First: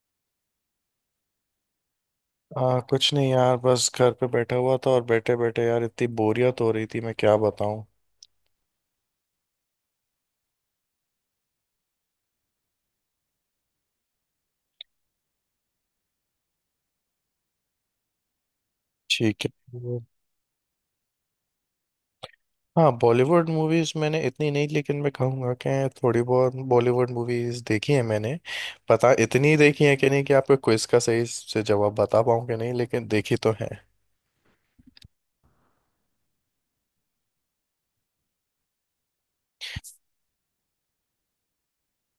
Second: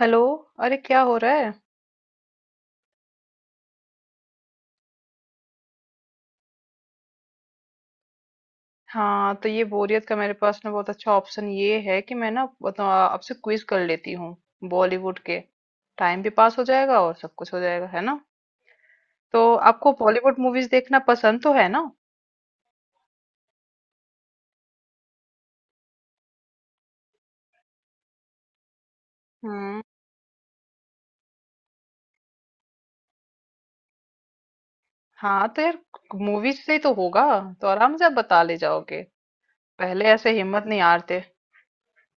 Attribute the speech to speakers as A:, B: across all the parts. A: Hello. अरे क्या हो रहा है?
B: कुछ नहीं यार बस घर पे बैठा हुआ था और बैठे बैठे यार इतनी बोरियत हो रही थी, मैं क्या बताऊं।
A: हाँ तो ये बोरियत का मेरे पास ना बहुत अच्छा ऑप्शन ये है कि मैं ना आपसे क्विज कर लेती हूँ। बॉलीवुड के। टाइम भी पास हो जाएगा और सब कुछ हो जाएगा, है ना? तो
B: ठीक है।
A: आपको
B: वो-
A: बॉलीवुड मूवीज देखना पसंद तो है ना?
B: हाँ बॉलीवुड मूवीज मैंने इतनी नहीं, लेकिन मैं कहूँगा कि थोड़ी बहुत बॉलीवुड मूवीज देखी है मैंने। पता इतनी
A: हम्म।
B: देखी है कि नहीं कि आपको क्विज का सही से जवाब बता पाऊँ कि नहीं, लेकिन देखी तो है।
A: हाँ तो यार, मूवीज से ही तो होगा। तो आराम से आप बता ले जाओगे। पहले ऐसे हिम्मत नहीं हारते,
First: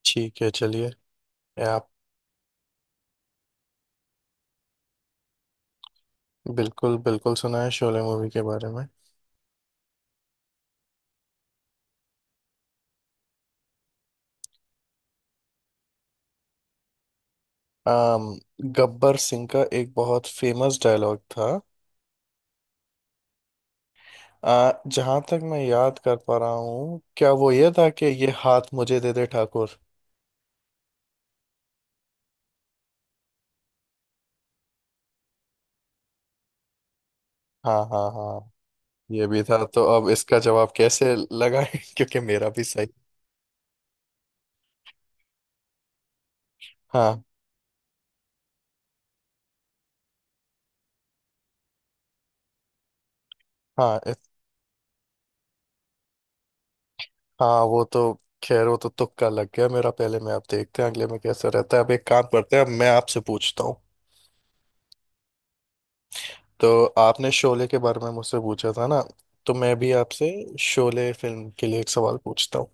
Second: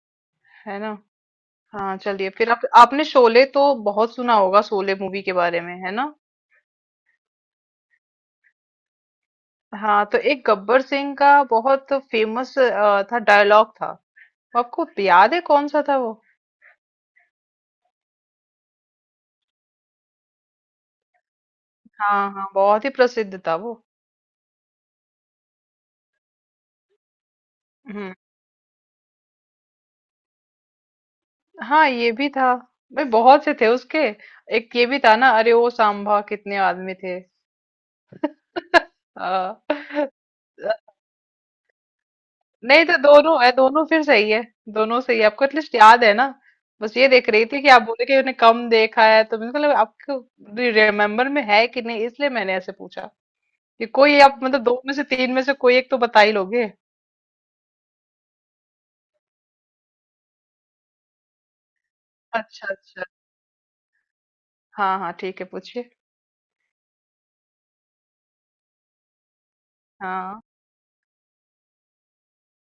B: ठीक है,
A: है
B: चलिए।
A: ना?
B: ये आप।
A: हाँ चलिए फिर आप आपने शोले तो बहुत सुना होगा, शोले मूवी के बारे में, है ना?
B: बिल्कुल बिल्कुल, सुना है शोले मूवी के बारे में।
A: हाँ तो एक गब्बर सिंह का बहुत फेमस था डायलॉग था। आपको याद है कौन सा था वो?
B: अम गब्बर सिंह का एक बहुत फेमस डायलॉग था।
A: हाँ, हाँ, बहुत ही प्रसिद्ध था वो।
B: जहां तक मैं याद कर पा रहा हूँ, क्या वो ये था कि
A: हम्म।
B: ये हाथ मुझे दे दे ठाकुर।
A: हाँ, ये भी था। भाई, बहुत से थे उसके। एक ये भी था ना, अरे ओ सांभा कितने आदमी थे।
B: हाँ हाँ हाँ, ये भी
A: हाँ।
B: था, तो अब इसका जवाब कैसे लगाए क्योंकि मेरा भी
A: नहीं
B: सही।
A: तो दोनों है, दोनों फिर सही है। दोनों सही है, आपको एटलीस्ट याद है ना? बस ये
B: हाँ
A: देख रही थी कि आप बोले कि उन्हें कम देखा है, तो मुझे लगा आपको रिमेम्बर में है कि नहीं, इसलिए मैंने ऐसे पूछा। ये
B: हाँ।
A: कोई आप मतलब दो में से तीन में से कोई एक तो बता ही लोगे।
B: हाँ वो तो। खैर वो तो तुक्का लग गया मेरा पहले में। आप देखते हैं अगले में कैसा रहता है। अब एक काम करते हैं,
A: अच्छा,
B: अब मैं
A: अच्छा।
B: आपसे पूछता हूँ।
A: हाँ, हाँ, ठीक है, पूछिए।
B: तो आपने शोले के बारे में मुझसे पूछा था ना, तो मैं भी आपसे
A: हाँ,
B: शोले फिल्म के लिए एक सवाल पूछता हूँ।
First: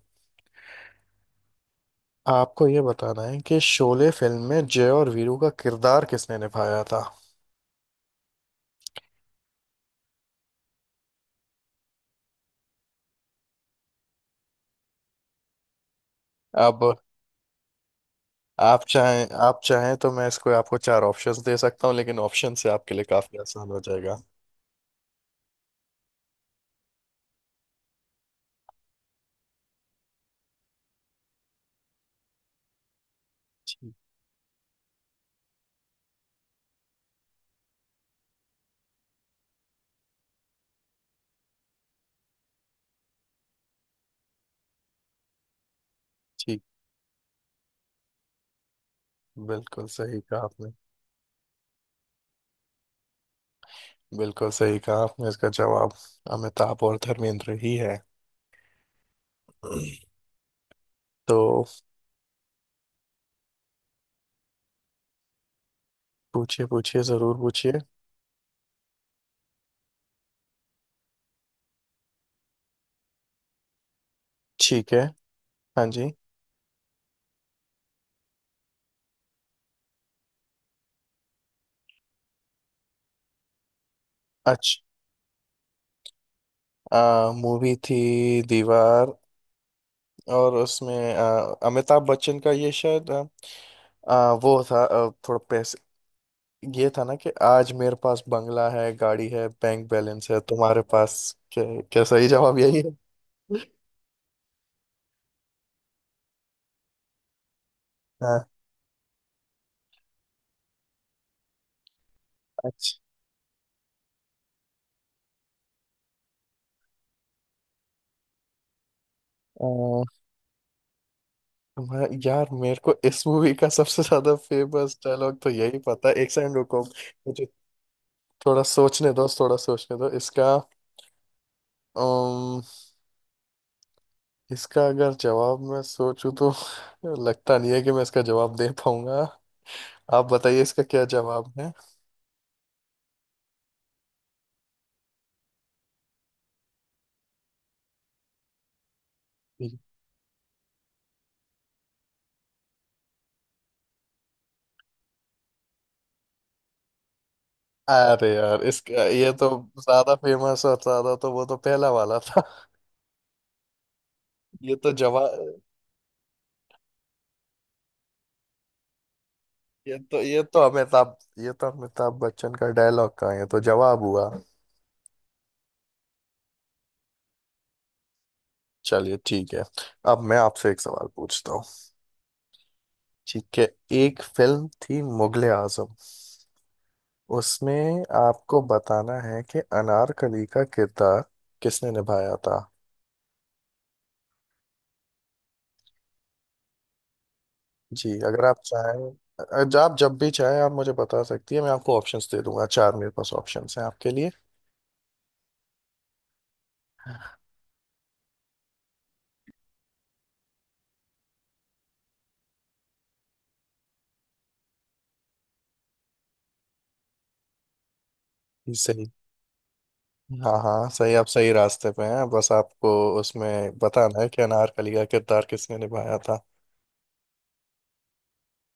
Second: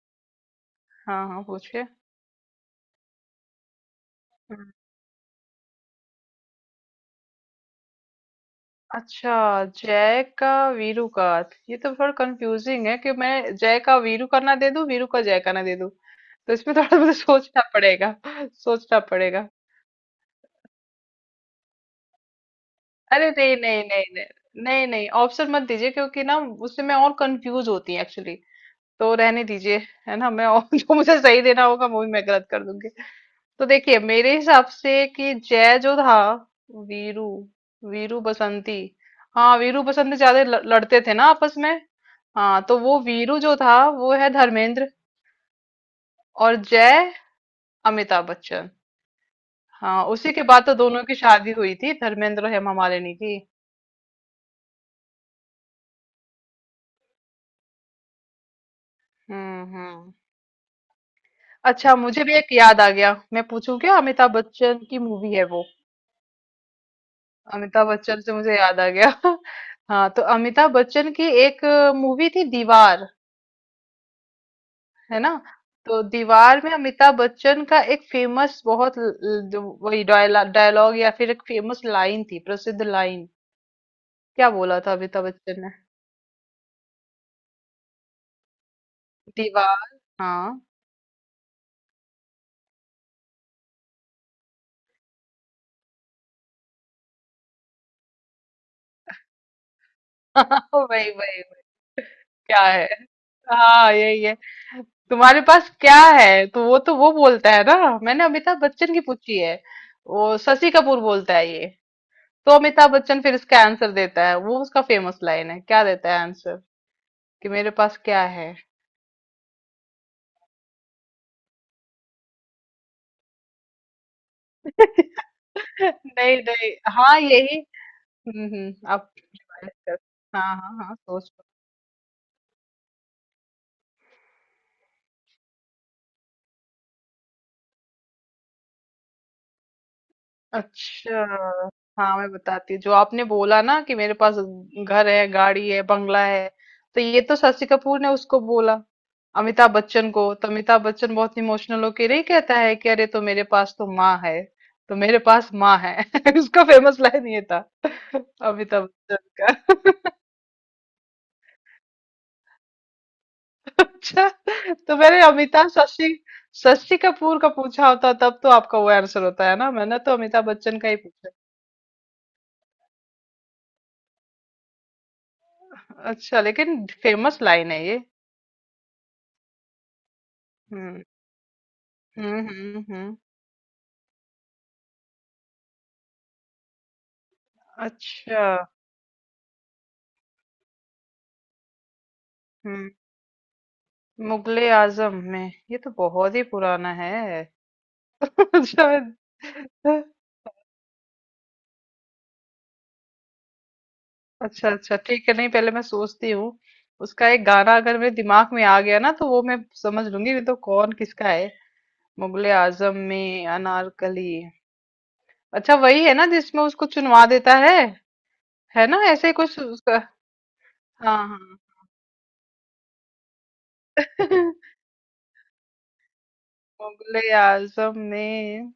A: हाँ, हाँ, पूछिए।
B: आपको ये बताना है कि शोले फिल्म में
A: हम्म,
B: जय और वीरू का किरदार किसने निभाया था।
A: अच्छा, जय का, वीरू का। ये तो थोड़ा कंफ्यूजिंग है कि मैं जय का वीरू का ना दे दूं, वीरू का जय का ना दे दूं। तो इसमें
B: अब
A: थोड़ा मुझे सोचना पड़ेगा।
B: आप
A: सोचना
B: चाहें,
A: पड़ेगा।
B: आप चाहें तो मैं इसको आपको चार ऑप्शंस दे सकता हूँ, लेकिन ऑप्शन से आपके लिए
A: अरे
B: काफी
A: नहीं,
B: आसान हो
A: नहीं, नहीं,
B: जाएगा।
A: नहीं। नहीं, नहीं, ऑप्शन मत दीजिए क्योंकि ना। उससे मैं और कंफ्यूज होती हूँ, एक्चुअली। तो रहने दीजिए। है ना, मैं और जो मुझे सही देना होगा वो भी मैं गलत कर दूंगी। तो
B: ठीक,
A: देखिए मेरे हिसाब से कि जय जो था। वीरू वीरू बसंती। हाँ वीरू बसंती ज्यादा लड़ते थे ना आपस में। हाँ तो वो वीरू जो था वो है धर्मेंद्र। और
B: ठीक।
A: जय अमिताभ बच्चन।
B: बिल्कुल
A: हाँ,
B: सही
A: उसी
B: कहा
A: के बाद
B: आपने।
A: तो दोनों की शादी हुई थी धर्मेंद्र और हेमा मालिनी की।
B: बिल्कुल सही कहा आपने, इसका जवाब अमिताभ और धर्मेंद्र ही है,
A: हम्म, हम्म।
B: तो।
A: अच्छा मुझे भी एक याद आ गया, मैं पूछूं क्या? अमिताभ बच्चन की मूवी है वो।
B: पूछिए, पूछिए, जरूर पूछिए।
A: अमिताभ बच्चन से मुझे याद आ गया। हाँ तो अमिताभ बच्चन की एक मूवी थी दीवार।
B: ठीक है।
A: है ना?
B: हाँ
A: तो
B: जी।
A: दीवार में अमिताभ बच्चन का एक फेमस बहुत जो वही डायलॉग या फिर एक फेमस लाइन थी, प्रसिद्ध लाइन। क्या बोला था अमिताभ बच्चन ने?
B: अच्छा मूवी थी दीवार।
A: दीवार।
B: और
A: हाँ।
B: उसमें अमिताभ बच्चन का ये, शायद आ, आ, वो था, थोड़ा ये था ना कि, आज मेरे पास बंगला है, गाड़ी है, बैंक बैलेंस है, तुम्हारे
A: वही,
B: पास
A: वही, वही।
B: क्या? क्या सही जवाब
A: क्या
B: यही
A: है?
B: है?
A: हाँ, यही है। तुम्हारे पास क्या? है, तो वो बोलता है ना। मैंने
B: हाँ,
A: अमिताभ बच्चन की पूछी है। वो शशि कपूर बोलता है ये। तो अमिताभ
B: अच्छा।
A: बच्चन फिर इसका आंसर देता है, वो उसका फेमस लाइन है, क्या देता है आंसर? कि मेरे पास क्या है?
B: अ, मैं यार, मेरे को इस मूवी का सबसे ज्यादा फेमस डायलॉग तो यही पता है, एक
A: नहीं,
B: सेकंड
A: नहीं।
B: रुको
A: हाँ,
B: मुझे।
A: यही। हुँ,
B: थोड़ा
A: हुँ। आप
B: सोचने दो, थोड़ा
A: रिवाइज़
B: सोचने
A: कर।
B: दो इसका।
A: हाँ, हाँ, हाँ, सोच लो।
B: अम, इसका अगर जवाब मैं सोचूं तो लगता नहीं है कि मैं इसका जवाब दे पाऊंगा। आप बताइए इसका क्या
A: अच्छा,
B: जवाब है।
A: हाँ, मैं बताती हूँ। जो आपने बोला ना कि मेरे पास घर है, गाड़ी है, बंगला है, तो ये तो शशि कपूर ने उसको बोला, अमिताभ बच्चन को। तो अमिताभ बच्चन बहुत इमोशनल होके नहीं कहता है कि अरे तो मेरे पास तो माँ है, तो मेरे पास माँ है। उसका फेमस लाइन ये था,
B: अरे यार,
A: अमिताभ
B: इसका
A: बच्चन
B: ये तो
A: का।
B: ज्यादा फेमस और ज्यादा, तो वो तो पहला वाला था।
A: अच्छा,
B: ये तो
A: तो मैंने
B: जवाब।
A: अमिताभ शशि शशि कपूर का पूछा होता तब तो आपका वो आंसर होता है ना,
B: ये
A: मैंने तो
B: तो ये
A: अमिताभ
B: तो
A: बच्चन का ही
B: अमिताभ
A: पूछा।
B: ये तो अमिताभ बच्चन का डायलॉग का है, ये तो जवाब हुआ।
A: अच्छा, लेकिन फेमस लाइन है ये।
B: चलिए, ठीक है। अब मैं आपसे एक
A: हम्म,
B: सवाल पूछता हूँ।
A: हम्म, हम्म, हम्म।
B: ठीक है। एक फिल्म थी मुगले आजम, उसमें
A: अच्छा।
B: आपको बताना है कि अनारकली का किरदार किसने निभाया था।
A: हम्म। मुगले आजम में? ये तो बहुत ही पुराना है।
B: जी, अगर आप चाहें।
A: शायद।
B: आप जब भी चाहें आप मुझे बता सकती है, मैं आपको ऑप्शंस दे दूंगा, चार मेरे पास ऑप्शंस हैं आपके लिए।
A: अच्छा, अच्छा, ठीक है, नहीं पहले मैं सोचती हूँ। उसका एक गाना अगर मेरे दिमाग में आ गया ना तो वो मैं समझ लूंगी, नहीं तो कौन किसका है। मुगले आजम में अनारकली। अच्छा वही है ना जिसमें उसको चुनवा देता है? है ना,
B: सही।
A: ऐसे कुछ उसका।
B: हाँ हाँ सही,
A: हाँ,
B: आप सही
A: हाँ।
B: रास्ते पे हैं, बस आपको उसमें बताना है कि अनारकली का किरदार किसने निभाया था।
A: मुगले आजम में।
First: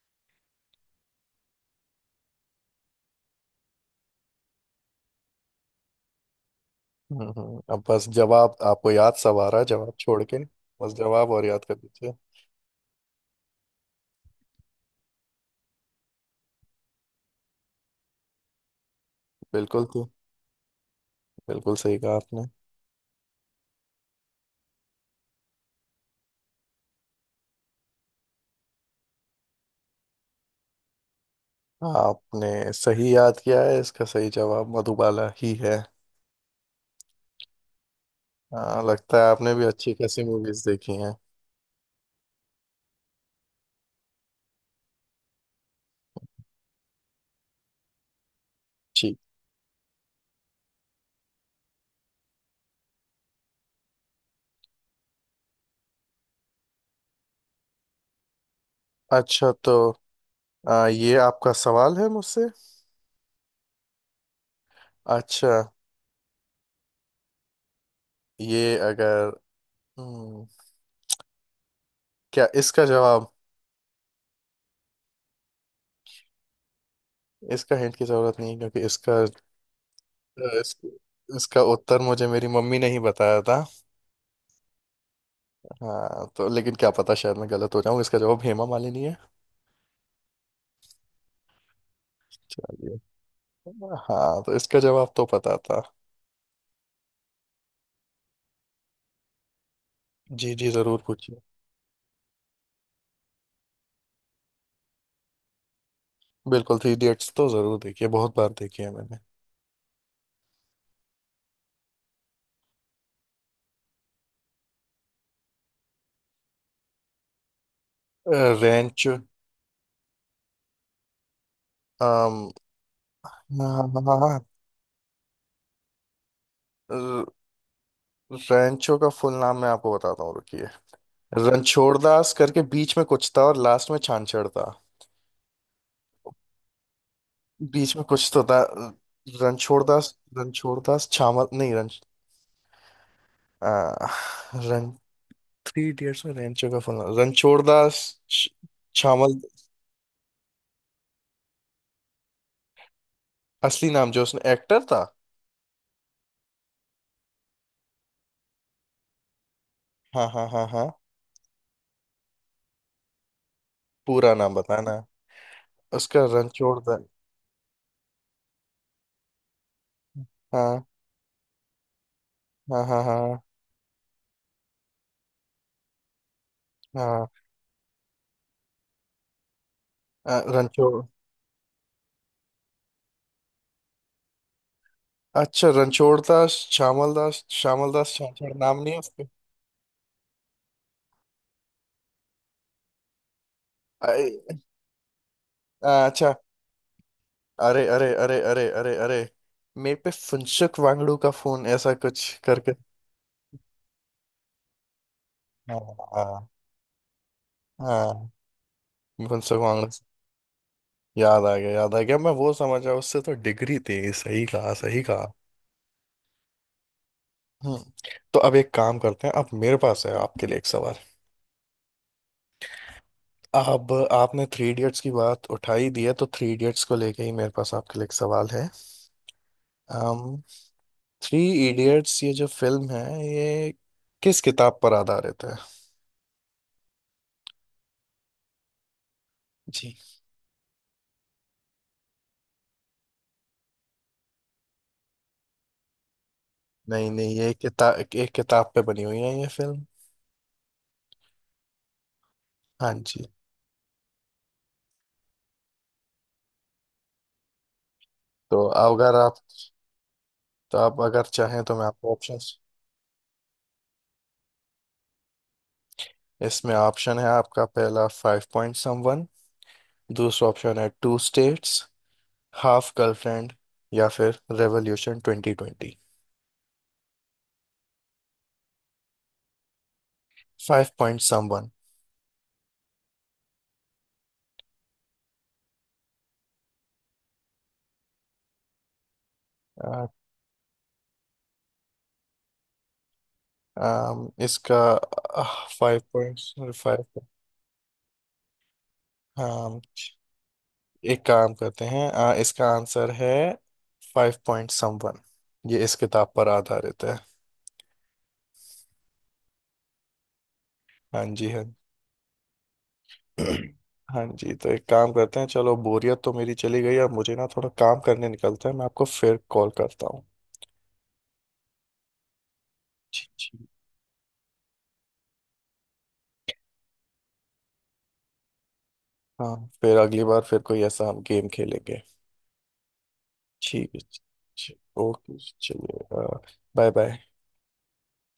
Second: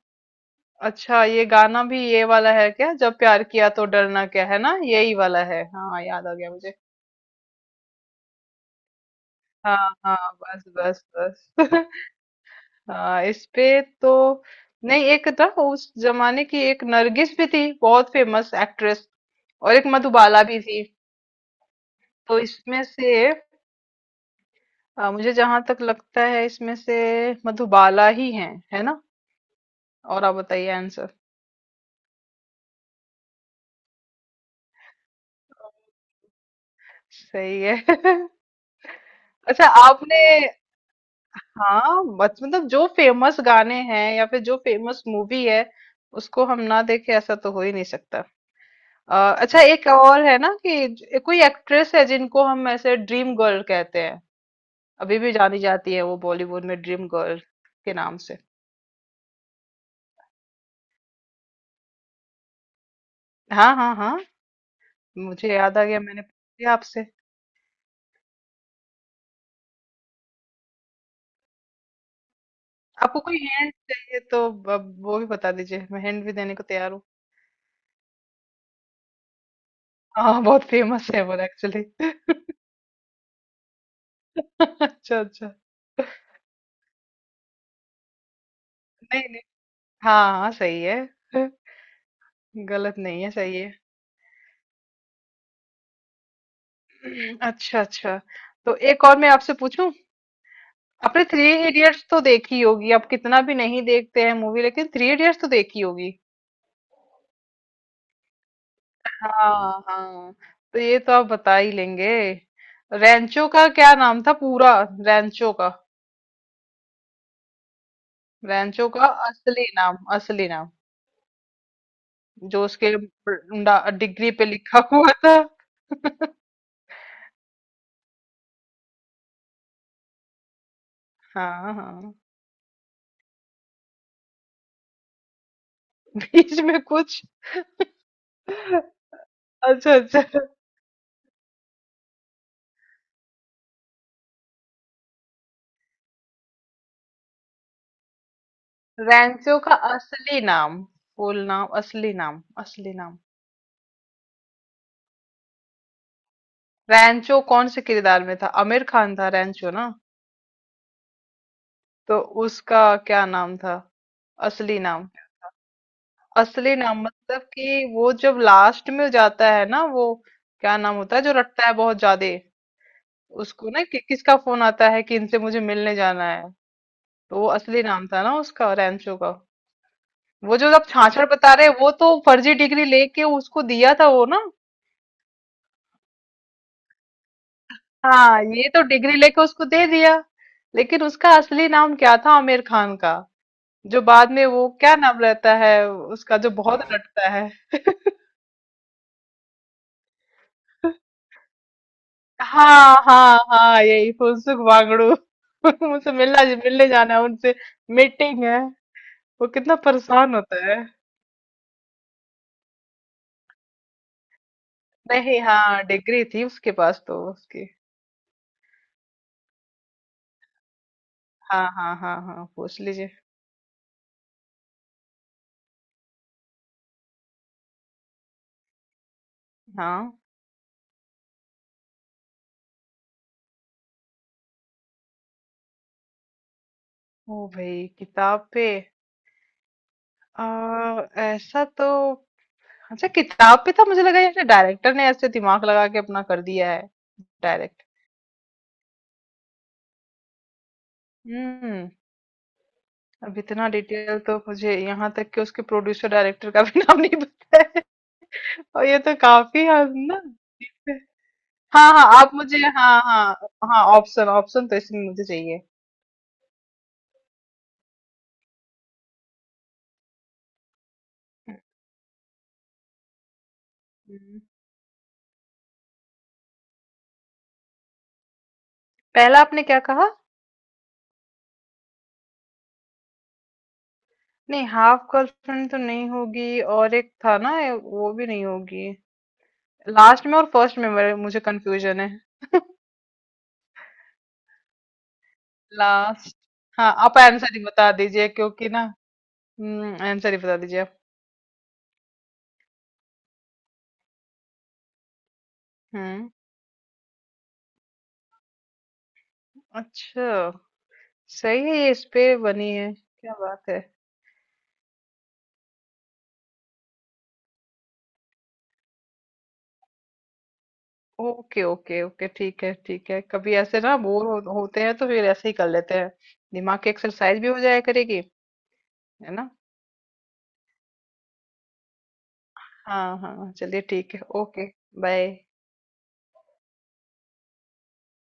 A: अच्छा, ये गाना भी ये वाला है क्या, जब प्यार किया तो डरना क्या, है ना? यही वाला है। हाँ, याद आ गया मुझे।
B: अब बस जवाब आपको याद सब आ रहा है,
A: हाँ,
B: जवाब
A: हाँ।
B: छोड़ के।
A: बस,
B: बस
A: बस,
B: जवाब और
A: बस।
B: याद कर दीजिए।
A: हाँ इस पे तो। नहीं एक था, उस जमाने की एक नरगिस भी थी, बहुत फेमस एक्ट्रेस। और
B: बिल्कुल
A: एक
B: तो।
A: मधुबाला भी थी।
B: बिल्कुल सही कहा
A: तो
B: आपने।
A: इसमें से। मुझे जहां तक लगता है इसमें से। मधुबाला ही है। है ना? और आप बताइए आंसर।
B: आपने सही याद किया है, इसका सही जवाब मधुबाला ही है।
A: सही है।
B: हाँ, लगता है आपने भी
A: अच्छा,
B: अच्छी
A: आपने।
B: खासी मूवीज देखी हैं।
A: हाँ मत, मतलब जो फेमस गाने हैं या फिर जो फेमस मूवी है, उसको हम ना देखे ऐसा तो हो ही नहीं सकता।
B: ठीक।
A: अ, अच्छा एक और है ना कि कोई एक्ट्रेस है जिनको हम ऐसे ड्रीम गर्ल कहते हैं। अभी भी जानी जाती है वो बॉलीवुड में ड्रीम गर्ल के नाम से।
B: अच्छा, तो ये आपका सवाल है मुझसे।
A: हाँ, हाँ, हाँ। मुझे
B: अच्छा
A: याद आ गया, मैंने पूछ लिया आपसे।
B: ये अगर। हम्म, क्या इसका
A: आपको
B: जवाब।
A: कोई हिंट चाहिए तो। अब वो भी बता दीजिए, मैं हिंट भी देने को तैयार हूँ।
B: इसका हिंट की जरूरत नहीं है, क्योंकि
A: हाँ बहुत
B: इस,
A: फेमस है वो
B: इसका
A: एक्चुअली।
B: उत्तर मुझे मेरी मम्मी ने ही बताया था।
A: अच्छा, अच्छा।
B: हाँ, तो लेकिन क्या पता, शायद मैं गलत हो जाऊं, इसका जवाब हेमा मालिनी है।
A: नहीं, नहीं, हाँ, हाँ, सही है।
B: चलिए।
A: गलत नहीं है, सही है।
B: हाँ, तो इसका जवाब तो पता था।
A: अच्छा, अच्छा। तो एक और मैं आपसे पूछूं।
B: जी जी, जरूर
A: आपने
B: पूछिए।
A: थ्री इडियट्स तो देखी होगी, आप कितना भी नहीं देखते हैं मूवी, लेकिन थ्री इडियट्स तो देखी होगी।
B: बिल्कुल, थ्री इडियट्स तो जरूर देखिए, बहुत बार देखी है मैंने।
A: हाँ, हाँ। तो ये तो आप बता ही लेंगे। रैंचो का क्या नाम था पूरा? रैंचो का। रैंचो का
B: रेंचो।
A: असली नाम, असली नाम। जो उसके डिग्री पे लिखा हुआ था।
B: रेंचो का फुल नाम मैं आपको बताता हूँ, रुकिए।
A: हाँ, हाँ।
B: रणछोड़दास करके बीच में कुछ था, और लास्ट में छानछड़ था।
A: बीच में कुछ।
B: बीच में कुछ तो था। रणछोड़
A: अच्छा,
B: दास,
A: अच्छा।
B: रणछोड़ दास छामल, नहीं रन। आ, रन। थ्री इडियट्स में रेंचो का फोन रणछोड़ दास छ- छामल।
A: रैंचो का असली नाम, फुल नाम, असली नाम, असली नाम।
B: असली नाम जो उसने एक्टर था।
A: रैंचो कौन से किरदार में था? आमिर खान था रैंचो ना?
B: हाँ हाँ हाँ हाँ।
A: तो उसका क्या नाम था?
B: पूरा नाम
A: असली
B: बताना
A: नाम।
B: उसका
A: असली
B: रणछोड़
A: नाम
B: दास।
A: मतलब कि वो जब लास्ट में जाता है ना वो, क्या
B: हाँ
A: नाम होता है जो रटता है बहुत ज्यादा?
B: हाँ हाँ हाँ
A: उसको ना कि, किसका फोन आता है कि इनसे मुझे मिलने जाना है।
B: हाँ।
A: तो वो असली नाम था ना उसका रैंचो का। वो जो आप
B: रणछोड़।
A: छाछड़ बता रहे हैं, वो तो फर्जी डिग्री लेके उसको दिया था वो ना।
B: अच्छा रणछोड़ दास श्यामल दास, श्यामल दास
A: हाँ
B: छाछड़
A: ये
B: नाम
A: तो
B: नहीं है
A: डिग्री
B: उसके।
A: लेके उसको दे दिया। लेकिन उसका असली नाम क्या था आमिर खान का? जो बाद में
B: अरे,
A: वो क्या नाम रहता है
B: अच्छा।
A: उसका, जो बहुत रटता है।
B: अरे अरे अरे अरे अरे अरे। मेरे पे फुनसुक वांगड़ू का फोन, ऐसा कुछ करके।
A: हाँ, हाँ, हाँ, यही फुनसुक वांगड़ू।
B: हाँ
A: मुझसे मिलना
B: हाँ
A: मिलने जाना है उनसे।
B: हाँ,
A: मीटिंग है। वो
B: मुंसो
A: कितना
B: कांग्रेस।
A: परेशान होता है।
B: याद आ गया, याद आ गया, मैं वो समझा उससे तो डिग्री थी, सही कहा, सही कहा।
A: नहीं हाँ, डिग्री थी उसके पास तो, उसकी।
B: हम्म। तो अब एक काम करते हैं, अब मेरे पास है आपके लिए एक सवाल।
A: हाँ, हाँ, हाँ, हाँ, पूछ लीजिए।
B: अब आपने थ्री इडियट्स की बात उठाई दी है, तो थ्री इडियट्स को लेके ही मेरे पास आपके लिए एक सवाल है।
A: हाँ।
B: um, थ्री इडियट्स ये जो फिल्म है, ये किस किताब पर आधारित है?
A: ओ भाई, किताब पे?
B: जी।
A: आ, ऐसा तो। अच्छा, किताब पे था, मुझे लगा यार डायरेक्टर ने ऐसे दिमाग लगा के अपना कर दिया है।
B: नहीं नहीं, ये
A: डायरेक्ट।
B: किताब, एक किताब पे बनी हुई है ये फिल्म।
A: हम्म।
B: हाँ जी।
A: अब इतना डिटेल तो मुझे, यहाँ तक कि उसके प्रोड्यूसर डायरेक्टर का भी नाम नहीं पता है।
B: तो
A: और ये
B: अगर
A: तो
B: आप
A: काफी हद ना।
B: तो आप अगर चाहें तो मैं
A: हाँ, हाँ,
B: आपको
A: आप
B: ऑप्शन।
A: मुझे, हाँ, हाँ। हाँ, ऑप्शन, ऑप्शन तो इसमें मुझे चाहिए।
B: इसमें ऑप्शन है आपका, पहला फाइव पॉइंट समवन। दूसरा ऑप्शन है टू स्टेट्स। Half girlfriend. या फिर
A: हम्म,
B: रेवोल्यूशन 2020।
A: पहला आपने क्या कहा?
B: Five point someone.
A: नहीं हाफ गर्लफ्रेंड तो नहीं होगी, और एक था ना, वो भी नहीं होगी। लास्ट में और फर्स्ट में मुझे कंफ्यूजन है।
B: इसका फाइव
A: लास्ट।
B: पॉइंट
A: हाँ
B: फाइव।
A: आप आंसर ही बता दीजिए क्योंकि ना।
B: हाँ।
A: हम्म, आंसर ही बता दीजिए आप।
B: एक काम करते हैं, इसका आंसर है फाइव पॉइंट समवन। ये इस
A: हम्म।
B: किताब पर आधारित है।
A: अच्छा।
B: हाँ जी
A: सही
B: हाँ।
A: है, ये इस पे बनी है, क्या बात है।
B: हाँ जी, तो एक काम करते हैं, चलो बोरियत तो मेरी चली गई, अब मुझे ना थोड़ा काम करने निकलता है, मैं आपको फिर कॉल करता हूँ।
A: ओके, ओके, ओके, ठीक है, ठीक है,
B: ठीक
A: कभी
B: ठीक।
A: ऐसे ना बोर हो, होते हैं तो फिर ऐसे ही कर लेते हैं। दिमाग की एक्सरसाइज भी हो जाया करेगी। है ना?
B: हाँ, फिर अगली बार फिर कोई ऐसा हम गेम खेलेंगे।
A: हाँ, हाँ, चलिए,
B: ठीक
A: ठीक है, ओके,
B: है, ओके,
A: बाय।
B: चलिए। Bye bye.